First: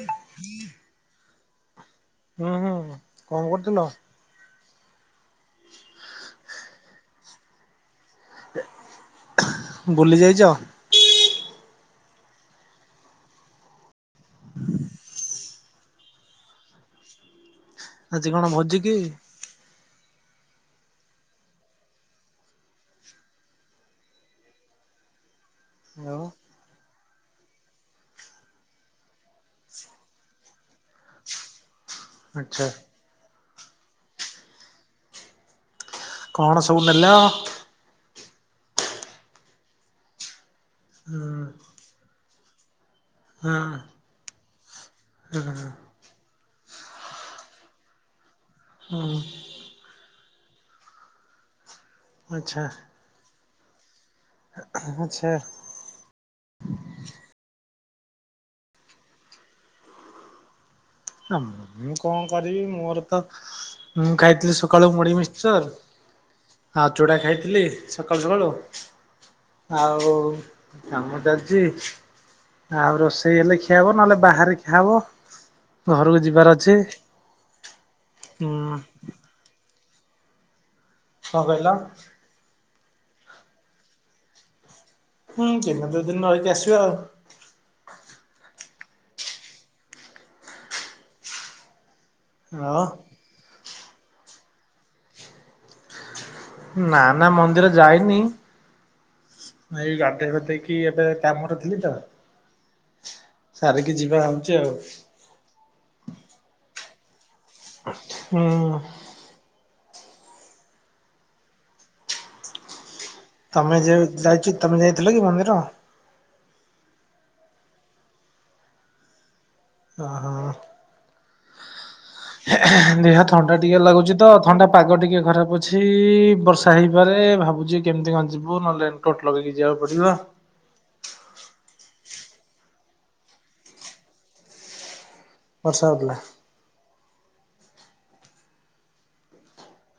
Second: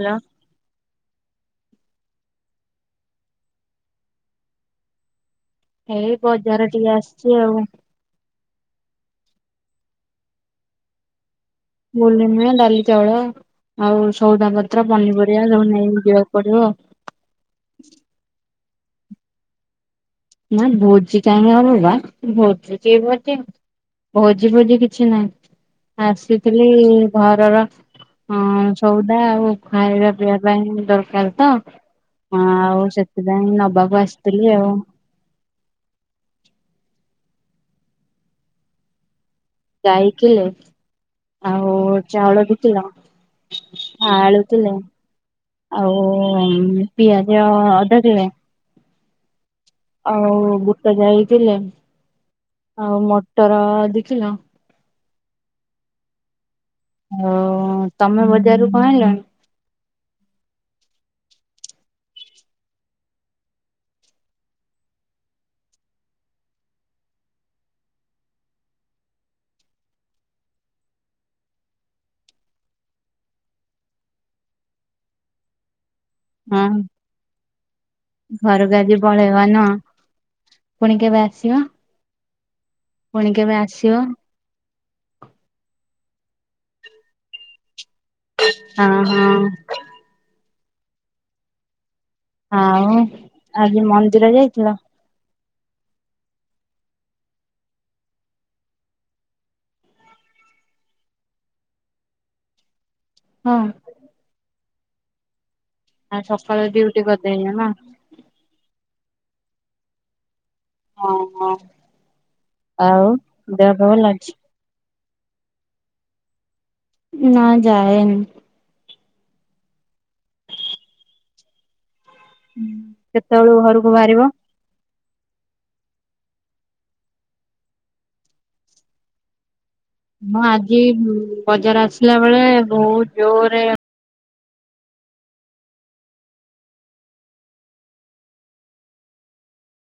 Hello ହୁଁ ହୁଁ। କଣ କରୁଥୁଲ? ଏଇ ବଜାର ଟିକେ ଆସଚି ଆଉ। ବୁଲି ଯାଇଚ? ବୁଲିନି ବା। ଡାଲି, ଚାଉଳ, ଆଉ ସଉଦା ପତ୍ର, ପନିପରି ରିବା ସବୁ ନେଇକି ଯିବାକୁ ପଡିବ ଆଉ। ଆଜି କଣ ଭୋଜି କି? ନା ଭୋଜିି କାଇଁ ହବ ବା, ଭୋଜି କି ଭୋଜି? ଭୋଜି ଫୋଜି କିଛି ନାହିଁ। ଆଉ ଆସିଥିଲି ଘରର ହଁ ଆଉ ସଉଦା ଆଉ ଖାଇବା ପିଇବା ପାଇଁ ଦରକାର ତ। ହଁ ଆଚ୍ଛା ଆଉ ସେଥିପାଇଁ ନବାକୁ ଆସିଥିଲି ଆଉ। କଣ ସବୁ ନେଲ? ଜାଇ କିଲେ ହୁଁ। ଆଉ ଚାଉଳ ଦି କିଲ, ହଁ ଆଳୁ କିଲେ ହଁ ଆଉ ଓ ଉମ୍ ପିଆଜ ଅଧ କିିଲେ ହୁଁ। ଆଉ ବୁଟ ଯାଇ କିଲେ। ଆଚ୍ଛା। ଆଉ ମଟର-ଦି କିଲ। ଆ ହା-ଆଛା। ଆଉ ତମେ ବଜାରରୁୁ କଣ ଆଇଁଲନି? ଆଁ ମୁ-କଣ କରିବି ମୋରତ ମୁଁ ଖାଇଥିଲି ସକାଳୁ ମୁଢି, ମିକ୍ସର୍। ଆଉ ଚୁଡ଼ା ଖାଇଥିଲି ସକାଳୁ ସକାଳୁ। ଆଉ କାମ ଚାଲିଛି? ଆଉ ରୋଷେଇ ହେଲେ ଖିଆହବ ନହେଲେ, ବାହାରେ ଖିଆହବ ଘରକୁ ଯିବାର ହଁ ଅଛି। ଘରକୁ ହୁଁ ଆଜି ପଳେଇବ ନୁଁଅ, ପୁଣି କେବେ କଣ ଆସିବ? କହିଲ ପୁଣି କେବେ ଆସିବ? ହୁଁ ଦିନେ, ଦୁଇ ଦିନ ରହିକି ଆସିବା ଆଉ। ଅଁ ହଁ ଆଉ, ଆଜି ମନ୍ଦିର ଯାଇଥିଲ? ନା-ନା ମନ୍ଦିର ଯାଇନି ଏଇ ଗାଧେଇ ଫାଧେଇକି ଏବେ କାମରେ ଥିଲି ତ। ହଁ ସାରିକି ଯିବା ଭାବୁଚି ଆଉ। ଆଜି ସଖାଳ ଡ୍ୟୁଟି କରିଦେଇଚ, ନାଁ? ହୁଁ-ଉଁ। ଅଁ ହଁ ଆଉ? ଦେହ ତମେ ପା ଯେ ଭଲ ଅଛି? ଯାଇଚୁ ତମେ ଯାଇଥିଲ କି ମନ୍ଦିର? ନାଁ ଯାଏନି। ଅ ହଁ। ଏହେଁ ଦେହ ଥଣ୍ଡା କେତେବେଳକୁ ଟିକେ ଘରକୁ ଲାଗୁଚି ବାହାରିବ? ତ ଥଣ୍ଡା ପାଗ ଟିକେ ଖରାପ ଅଛି-ଇ ବର୍ଷା ହେଇପାରେ ଭାବୁଚି କେମିତି କଁ ଯିବୁ ନଏଲେ ରେନ୍କୋଟ ଲଗେଇକି ଯିବାକୁ ପଡିବ। ହଁ ଆଜି ବଜାର ଆସିଲା ବେଳେ ବୋହୁତ୍ ଜୋରେ ବର୍ଷା ହୋଉଥୁଲା।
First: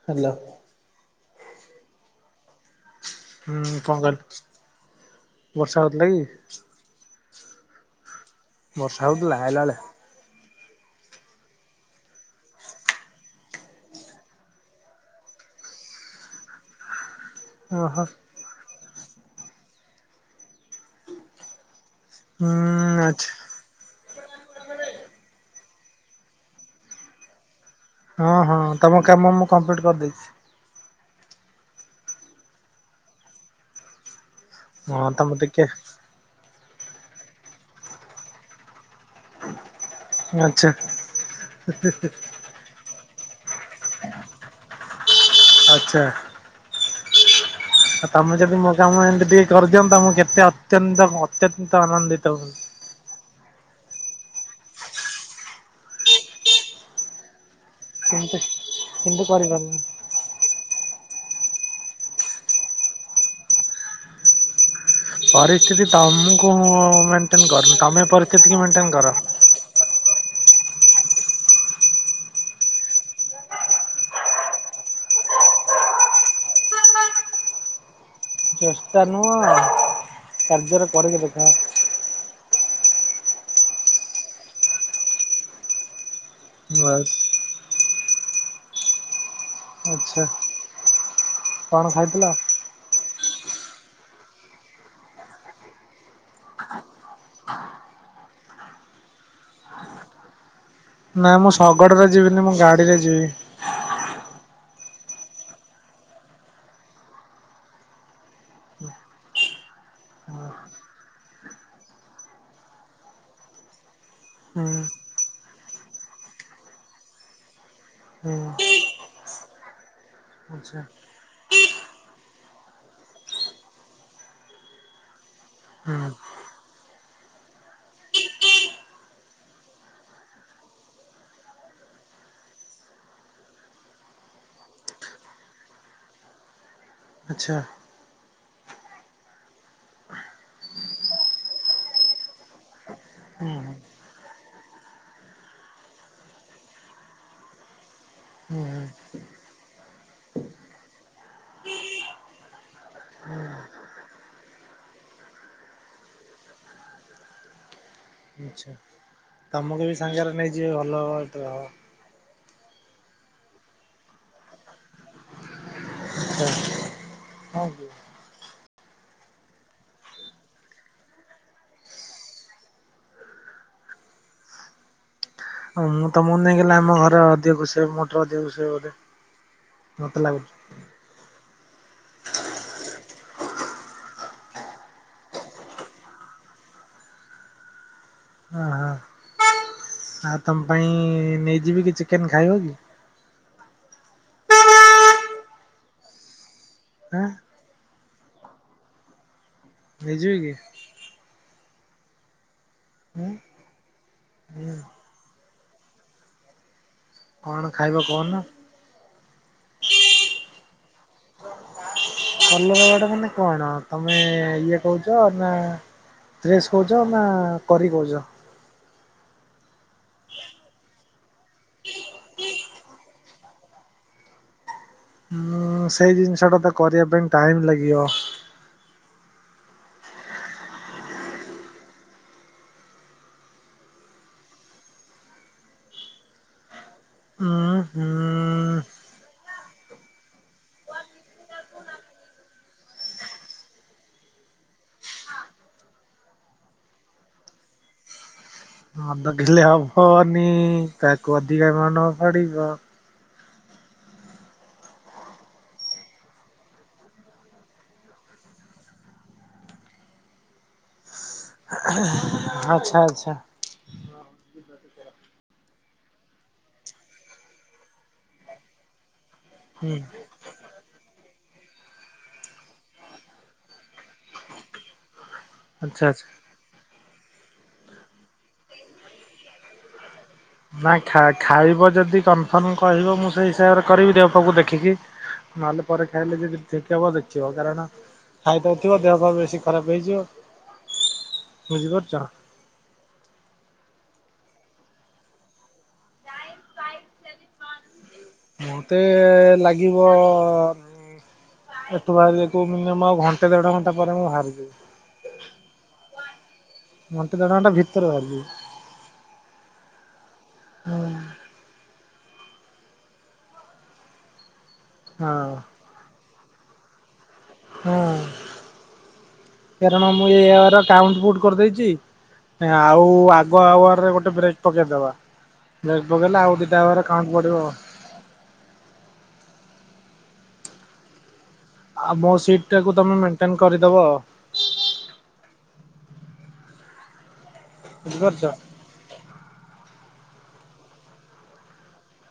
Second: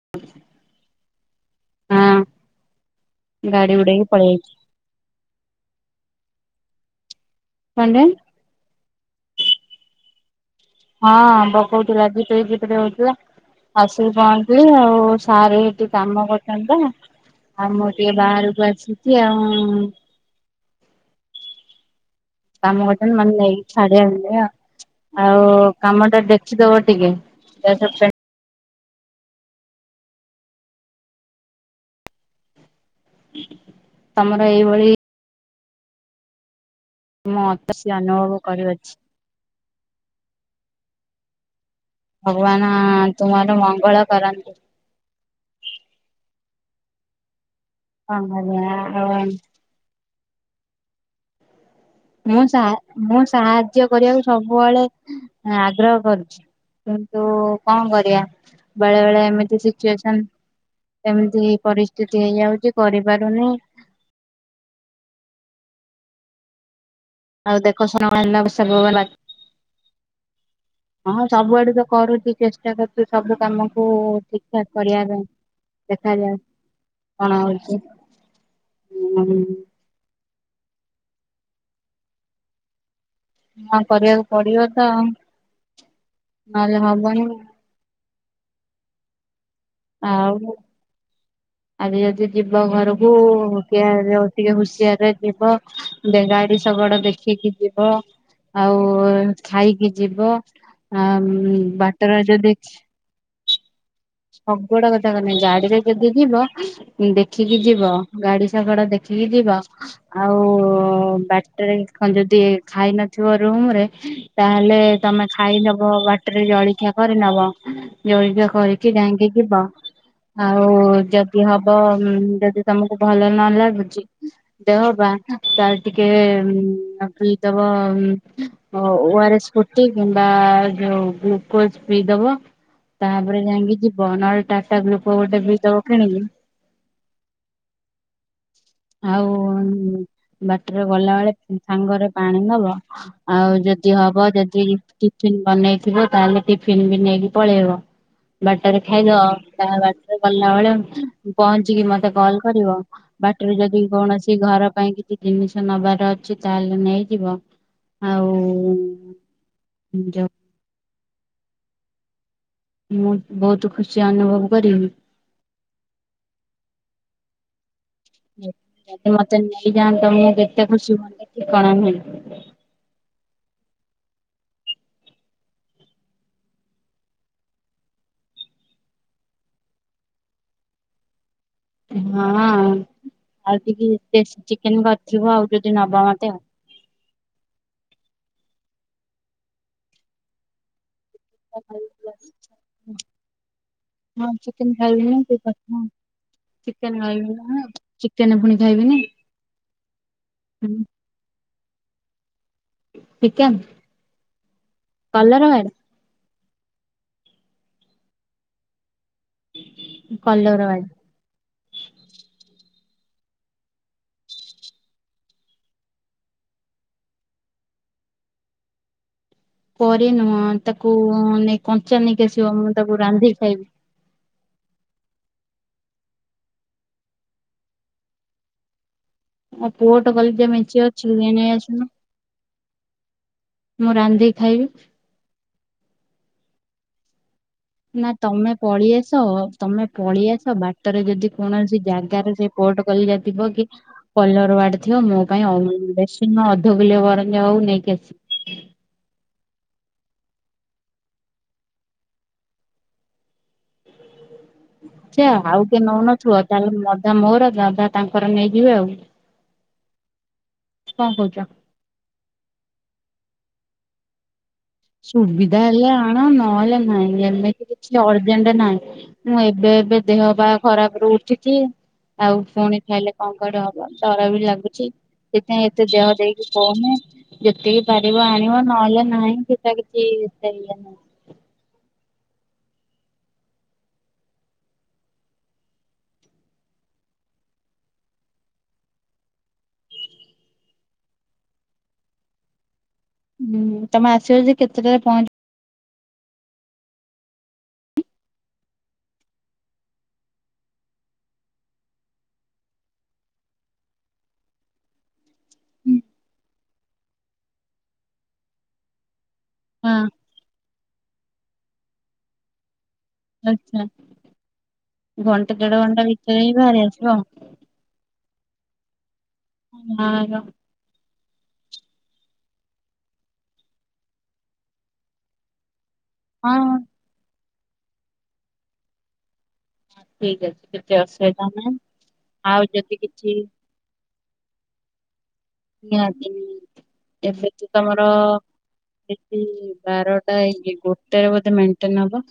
ହାଲୋ। ହଁ ଗାଡ଼ି ହୁଁ କଣ ଉଡେଇକି କହିଲ ପଳିଆଇଚି। ବର୍ଷା ହୋଉଥିଲା କି? କଣ୍ଡେ। ବର୍ଷା ହଉଥିଲା ଆଇଲାଳେ? ହଁ ପକଉଥିଲା ଝିପିରି-ଝିପିରି ହଉଥିଲା। ଆସିକି ପହଞ୍ଚିଲି ଆଉ-ଉ ସାର ହେଟି କାମ କରୁଚନ୍ତି। ଆଉ ମୁଁ ଓହୋ ଟିଏ ବାହାରୁକୁ ଆସିଚି ଆଉ-ଉଁ। କାମ ହୁଁ କର୍ଚନ୍ତି ଆଚ୍ଛା ମାନେ ନେଇ ଛାଡି ଆଇଲି ଆଉ ଆଉ-ଉ କାମ ଟା ଦେଖିଦବ ଟିକେ ଦେଖେ ପେ ହଁ ହଁ ତମ କାମ ମୁଁ କମ୍ପ୍ଲିଟ୍ କରିଦେଚି। ତମର ଏଇବଳି ହଁ ତ ମୁ ଟିକେ ମୋତ ସିଏ ଅନୁଭବ କରିଅଛି। ଆଚ୍ଛା ହେ ହେ ହେ ଭଗବାନ ତୁମର ମଙ୍ଗଳ କରନ୍ତି। ଆଚ୍ଛା। ଆ କଣ ତମେ ଯଦି ମୋ କରିବା କାମ ଆଉ ଏମିତି ଟିକେ କରିଦିଅନ୍ତ ମୁଁ କେତେ ଅତ୍ୟନ୍ତ ମୁ ଅତ୍ୟତ ଆନନ୍ଦିତ ମୁଁ ହୁଅ ସା ମୁଁ ସାହାଯ୍ୟ କରିଆକୁ ସବୁଅଳେ ଏଁ-ଆଗ୍ରହ କରୁଛି, କିନ୍ତୁ-ଉ କଁ କରିଆ ହୁଅନ୍ତି। କିନ୍ତୁ ବେଳେ ବେଳେ କିନ୍ତୁ ଏମିତି କରିପାରୁନି। ସିଚୁଏସନ୍ ଏମିତି ପରିସ୍ଥିତି ହେଇଯାଉଚି କରିପାରୁନି। ପରିସ୍ଥିତି ତମୁକୁ ମୁଁ ମେଣ୍ଟେନ ଆଉ କର୍ ଦେଖ ତମେ ଶୁଣ ହେଲା ପରିସ୍ଥିତିକି ବୈଶାଖ ମେଣ୍ଟେନ କର। ହଁ ସବୁଆଡୁ ତ କରୁଚି ଚେଷ୍ଟା କରୁଚୁ ସବୁ କାମକୁ-ଉ ଠିକ୍ ଠାକ୍ କରିଆ ପାଇଁ। ଦେଖାଯାଉ, କଣ ହଉଚି? ଚେଷ୍ଟା ନୁଅଁ-ଅ କାର୍ଯ୍ୟରେ କରିକି ଦେଖାଅ। ହଁ କରିଆକୁ ପଡିବ ତ ଆଉ। ନହେଲେ ବାସ୍ ହବନି। ଆଚ୍ଛା ଆଉ କଣ ଆଜି ଖାଇଥିଲ? ଯଦି ଯିବ୍ ବ ଘରକୁ-ଉ କେୟାରରେ ଟିକେ ହୁସିିଆରରେ ଯିବ ଡେଙ୍ଗାଡି ଶଗଡ ଦେଖିକି ଯିବ। ଆଉ ଉ ଖାଇକି ଯିବ। ଆ ନାଁ ମୁଁ ଶଗଡ଼ରେ ବାଟରେ ଯିବିନି, ମୁଁ ଯଦି ଗାଡିରେ ଯିବି। ଶଗଡ କଥା କହୁନି, ଗାଡିରେ ଯେଦି ଯିବ ଦେଖିକି ଯିବ, ଗାଡି ଶଗଡ ଦେଖିକି ଯିବ ଆଉ ଉମ୍ ବାଟରେ କଁ ଯଦି ଖାଇ ନଥିବ ରୁମରେ ହୁଁ ତାହେଲେ ଏ ତମେ ଖାଇ ନବ ବାଟରେ ଜଳିଖିଆ କରିନବ। ହୁଁ ଜଳିଖିଆ କରି ରିକି ଯାଇଁକି ଯିବ ଆଉ ଆଚ୍ଛା ଯଦି ହବ ଉମ୍ ଯଦି ତମକୁ ଭଲ ନ ଲାଗୁଚି ଦେହ ପା ତାହେଲେ ଟିକେ ହୁଁ ଉମ୍ ନକିଲ ଦବ-ଅ-ଉମ୍ ଓ ଆର ଏସ୍ ଫୁଟି କିମ୍ବା ଯୋଉ ଗ୍ଲୁକୋଜ ପିଇଦବ। ତାପରେ ଯାଇଁକି ଯିବ, ନହେଲେ ଟାଟା ଗ୍ଲୁକୋ ଗୋଟେ ପିଇଦେବ କିଣିକି। ଆଚ୍ଛା। ଆଉ ବାଟରେ ଗଲାବେଳେ ସାଙ୍ଗରେ ପାଣି ନବ ହୁଁ ଆଉ ଯଦି ହବ ଯଦି ଟିଫିନ ବନେଇଥିବ, ତାହେଲେ ଟିଫିନ ବି ନେଇକି ପଳେଇବ। ହୁଁ ହୁଁ ବାଟରେ ହୁଁ ଖାଇଦବ, ତାହା ବାଟରେ ଗଲା ବେଳେ ପହଞ୍ଚିକି ମତେ କଲ କରିବ। ବାଟରେ ଯଦି କୌଣସି ଘର ପାଇଁ କିଛି ଜିନିଷ ନବାର ଅଛି ତାହେଲେ ନେଇଯିବ। ଆଉ ଆଚ୍ଛା, ତମକୁ ବି ଯୋଉ ସାଙ୍ଗରେ ନେଇଯିବି ଭଲ ହେବ ଆଉ। ମୁଁ ବହୁତ ଖୁସି ଅନୁଭବ କରିବି ଆଚ୍ଛା। [inaudible] ଯଦି ମତେ ନେଇଯାଆନ୍ତ, ମୁଁ କେତେ ଖୁସି ହୁଅନ୍ତି ଠିକଣା ନାହିଁ। ହଁ ମୁଁ ତମକୁ ନେଇଗଲେ ଆମ ଘରେ ଅଧିକ ଖୁସୀ ହେବେ, ମୋ ଠାରୁ ଅଧିକ ଖୁସୀ ହେବେ ବୋଧେ ମତେ ଲାଗୁଛି। ହଁ ଆଉ ଟିକେ ବେଷ୍ଟ ଚିକେନ କରିଥିବ ଆଉ ଯଦି ନବ ମତେ ଆଉ। ଓହୋ। ଆଉ ତମ ପାଇଁ ନେଇଯିବି କି ଚିକେନ ଖାଇବ କି? ହଁ ଚିକେନ ଖାଇବି ମୁଁ କି କଥା। ଚିକେନ ଆଁ ଖାଇବି ନାଁ ଚିକେନ ଫୁଣି ଖାଇବିନି। ନେଇଯିବି କି? ଉଁ ଚିକେନ୍, ହୁଁ। କଲରବାର୍ଡ? କଣ ଖାଇବ କହୁନ? Colour bird. କଲର୍ ବାର୍ଡ ମାନେ କଣ? ତମେ ଇଏ କହୁଛ ନା ଫ୍ରେସ୍ କହୁଛ ନା କରି କହୁଛ? ପରି ନୁହଁ ତାକୁ ନେଇ କଞ୍ଚା ନେଇକି ଆସିବ ମୁଁ ତାକୁ ରାନ୍ଧିକି ଖାଇବି। ହଁ ସେଇ ଜିନିଷଟା ତ କରିବା ପାଇଁ ଟାଇମ୍ ଲାଗିବ। ମୁଁ ପୋଟ କଲିଜା ମେଞ୍ଚେ ଅଛି ଯାଇ ନେଇ ଆସୁନୁ। ମୁଁ ରାନ୍ଧିକି ଖାଇବି। ହଁ। ନା ତମେ ପଳେଇ ଆସ, ତମେ ପଳେଇ ଆସ, ବାଟରେ ଯଦି କୌଣସି ଜାଗାରେ ସେ ପୋଟ କଲିଜା ଥିବ କି କଲରୱାର୍ଡ ଥିବ ମୋ ପାଇଁ ଅ ବେଶୀ ନୁହଁ ଅଧ କିଲୋ ବରଞ୍ଜ ହଉ ନେଇକି ଆସି ଅଧ କିଲେ ହବନି ତାକୁ ଅଧିକା ମନ ପଡିବ। ଚା ଆଉ କିଏ ନଉନଥିବ ତାହେଲେ ମଧା ମୋର ଦାଦା ତାଙ୍କର ନେଇଯିବେ ଆଉ। କଣ କହୁଛ? ଆଚ୍ଛା ଆଚ୍ଛା। [unintelligible] ସୁବିଧା ହେଲେ ଆଣ ନହେଲେ ନାଇଁ ଏମିତି କିଛି ଅର୍ଜେଣ୍ଟ ନାଇଁ ମୁ ଏ ବେ ହୁଁ ଏବେ ଦେହବା ଖରାପ ରହୁଚିଟି ଆଉ ପୁଣି ଖାଇଲେ କଣ କୁଆଡ଼େ ହବ ଡରବି ଲାଗୁଛି। ସେଥିପାଇଁ ଏତେ ଆଚ୍ଛା ଦେହ ଆଚ୍ଛା। ଦେଇକି କହୁନି ଯେତିକି ପାରିବ ଆଣିବ ନହେଲେ ନାହିଁ। ଟା କିଛି ଏତେ ଇଏ ନା ନାହିଁ। ଖା ଖାଇବ ଯଦି କନଫର୍ମ କହିବ ମୁଁ ସେଇ ହିସାବରେ କରିବି ଦେହପାକୁ ଦେଖିକି। ନହେଲେ ପରେ ଖାଇଲେ ଯଦି ଠିକ୍ ହେବ ଦେଖିବ କାରଣ ଖାଇଦଉଥିବ ଦେହପା ବେଶୀ ଖରାପ ହେଇଯିବ, ବୁଝିପାରୁଛ? ଉଁ ତମେ ଆସିବଜି କେତେଟାରେ ପହଞ୍ଚ ମତେ ଲାଗିବ ଏଠୁ ବାହାରିବାକୁ ମିନିଅମ ଆଉ ଘଣ୍ଟେ ଦେଢ଼ ଘଣ୍ଟା ପରେ ମୁଁ ହାରିଯିବି। ଘଣ୍ଟେ ଦେଢ଼ ଘଣ୍ଟା ଭିତରେ ବାହାରିଯିବି। ହଁ। ହୁଁ। ଆଛା ଘଣ୍ଟେ ଦେଢ଼ ଘଣ୍ଟା ଭିତରେ ହିଁ ବାହାରି ଆସିବ। ହଁ ଏରଣ ମୁ ହଁ ଇଅର କାଉଣ୍ଟ ବୁଟ୍ କରିଦେଇଛି ଆଉ ଆଗ ଆୱାରରେ ଗୋଟେ ବ୍ରେକ୍ ପକେଇଦବା। ବ୍ରେକ ପକେଇଲେ ଆଉ ହଁ ଦିଟା ଆୱାରର କାଉଣ୍ଟ ବଡ଼ିବ। ଠିକ୍ ଅଛି କିଛି ଅସୁବିଧା ନାହିଁ। ଆଉ ମୋ ସିଟ ଟାକୁ ତମେ ମେଣ୍ଟେନ କରିଦବ। [unintelligible] ଏବେଠୁ ତମର ବୁଝିପାରୁଛ। ସିପି ବାରଟା ହେଇଚି ଗୋଟେରେ ବୋଧେ ମେଣ୍ଟେନ ହବ।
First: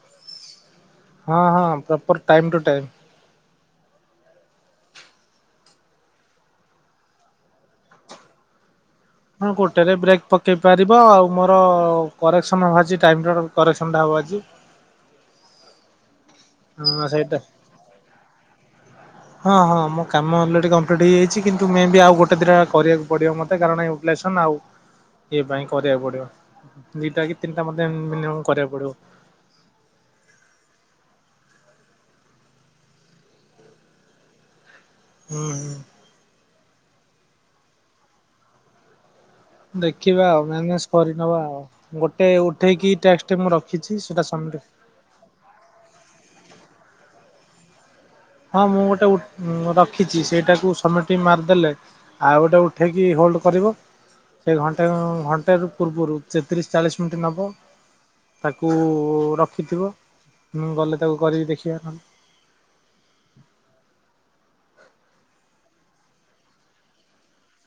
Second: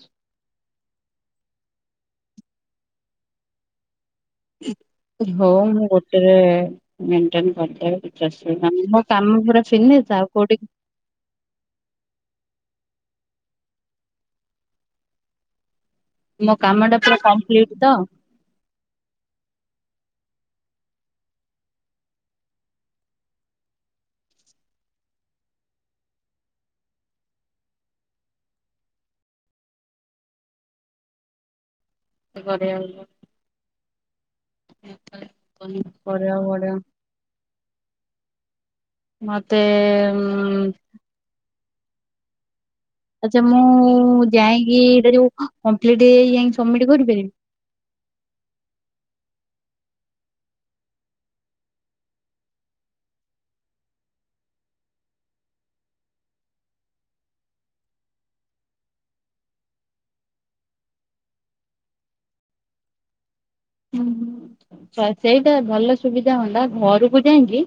ହଁ ହଁ ପ୍ରପର ଟାଇମ ଟୁ ଟାଇମ୍। ହଉ ମୁଁ ଗୋଟେରେ ମେଣ୍ଟେନ କରିଦେବି କିଛି ଅସୁବିଧା ନାହିଁ। କାମ ପୁରା ଛିନେଇଚ ଆଉ କୋଉଠି ରିବ ଆଉ ମୋର କରେକ୍ସନ୍ ହବା ଆଛି ଟାଇମ୍ ଟ କରେକ୍ସନ୍ଟା ହବ ଆଜି। ମୋ କାମଟା ପୁରା କମ୍ପ୍ଲିଟ ତ? ହ [unintelligible] ହଁ ହଁ ମୋ କାମ ଅଲରେଡ଼ି କମ୍ପ୍ଲିଟ୍ ହେଇଯାଇଛି କିନ୍ତୁ ମେ ବି ଆଉ ଗୋଟେ ଦିଟା କରିବାକୁ ପଡ଼ିବ ମତେ କାରଣ ଏ ଲେସନ୍ ଆଉ ଇଏ ପାଇଁ କରିବାକୁ ପଡ଼ିବ। ଦିଟା କି ତିନିଟା ମତେ ମିନିମମ୍ କରିବାକୁ ପଡ଼ିବ। [unintelligible] ହୁଁ ହୁଁ କରିବାକୁ ପଡ଼ିବ ମତେ ଦେଖିବା ଆଉ ଉଁ ମ୍ୟାନେଜ କରିନବା ଆଉ ଗୋଟେ ଉଠେଇକି ଟ୍ୟାକ୍ସଟେ ଆଚ୍ଛା ମୁଁ ରଖିଛି ସେଟା ସବମିଟ ଯାଇଙ୍କି ଏଇଟା ଯୋଉ କମ୍ପ୍ଲିଟ ହେଇ ଯାଇକି ସବମିଟ୍ କରିପାରିବି? ହଁ ମୁଁ ଗୋଟେ ଉ ରଖିଛି ସେଇଟାକୁ ସବମିଟି ମାରିଦେଲେ ଆଉ ଗୋଟେ ଉଠେଇକି ହୋଲ୍ଡ କରିବ। ସେଇ ଘଣ୍ଟେ ଉଁ ଘଣ୍ଟେରୁ ପୂର୍ବରୁ ଚେ ତିରିଶ ଚାଳିଶ ମିଣ୍ଟି ନବ। ତାକୁ ରଖିଥିବ ମୁଁ ଗଲେ ତାକୁ କରିକି ଦେଖିଆ ନହେନେ। [unintelligible] ସ ସେଇଟା ଭଲ ସୁବିଧା ହୁଅନ୍ତା ଘରକୁ ଯାଇଙ୍କି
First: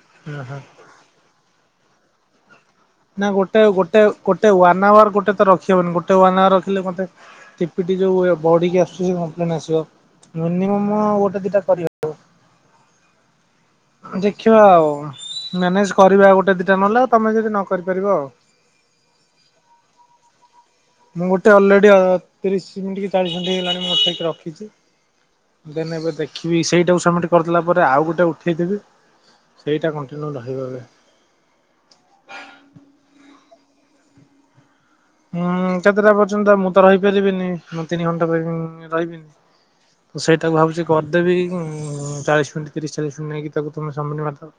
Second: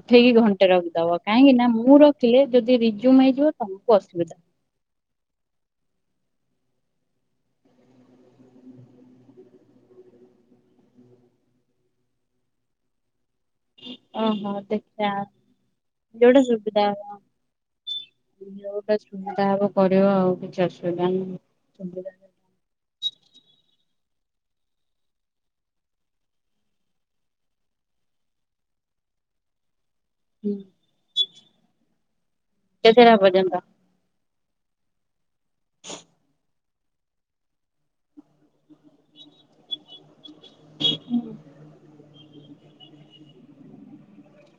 ଉଠେଇକି ଓହୋ। ଘଣ୍ଟେ ର ଦବ କାହିଁକିନା ମୁଁ ରଖିଲେ ଯଦି ରି ନା ଗୋଟେ ଗୋଟେ ଗୋଟେ ୱାନ୍ ଆୱାର ଗୋଟେ ତ ରଖି ହବନି ଗୋଟେ ୱାନ୍ ଆୱାର ରଖିଲେ ମତେ ଟିପିଟି ଯୋଉ ବଢ଼ିକି ଆସୁଛି କପ୍ଲେନ ଆସିବ ମିନିମମ୍ ଗୋଟେ ଦିଟା କରିହ ଓହୋ ଦେଖିବା ଆଉ। ଦେଖିଆ। ମ୍ୟାନେଜ କରିବା ଆଉ ଗୋଟେ ଦିଟା ନହେଲେ ଆଉ ତମେ ଯଦି ନ କରିପାରିବ ଆଉ। ହ ତା ହବ କରିବ ଆଉ କିଛି ଆସୁ ମୁଁ ଗୋଟେ ଅଲରେଡ଼ି ତିରିଶ ମିନିଟ୍ କି ଚାଳିଶ ମିଣ୍ଟି ହେଇଗଲାଣି ମୁଁ ଅଟକେଇକି ରଖିଛି ଦେ ଏବେ ଦେଖିବି ସେଇଟାକୁ ସବମିଟ କରିଦଲା ପରେ ଆଉ ଗୋଟେ ଉଠେଇଦେବି ସେଇଟା କଣ୍ଟିନ୍ୟିୁ ହୁଁ ରହିବ ଏବେ କେତେଟା ପର୍ଯ୍ୟନ୍ତ। ହୁଁ କେତେଟା ପର୍ଯ୍ୟନ୍ତ ମୁଁ ତ ରହିପାରିବିନି ମୁଁ ତିନି ଘଣ୍ଟା ରହିବିନି ତ ସେଇଟାକୁ ଭାବୁଛି କରିଦେବି ଚାଳିଶ ମିନିଟ୍ ତିରିଶ ଚାଳିଶ ମିନିଟ୍ ନେଇକି ତାକୁ ତମେ ସବ୍ ମିଟ୍ ମାରି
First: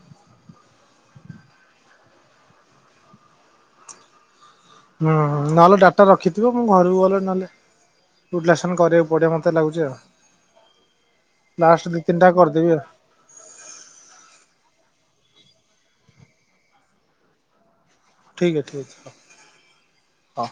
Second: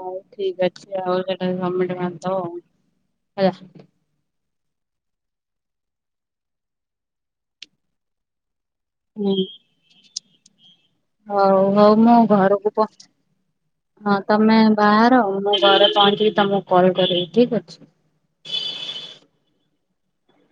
ହଉ ଠିକ ଅଛି ଆଉ ସେଟା ସବ୍-ମିଟ୍ ମାରିଦବ ଆଉ ହେଲା ହୁଁ ନହେଲେ ଡାଟା ରଖିଥିବ ମୁଁ ଘରକୁ ଗଲେ ନହେଲେ ପୋ କରିଆ ହୁଁ ହଉ ଲାଷ୍ଟ ହଉ ଦି ମୁଁ ତିନିଟା କରିଦେବି ଆଉ ଘରକୁ ହଁ ତମେ ବାହାର ମୁଁ ଘରେ ପହଞ୍ଚିକି ତମକୁ କଲ୍ କରିବି ଠିକ ଅଛି ଠିକ୍ ଅ ଠିକ ଅଛି ହଉ।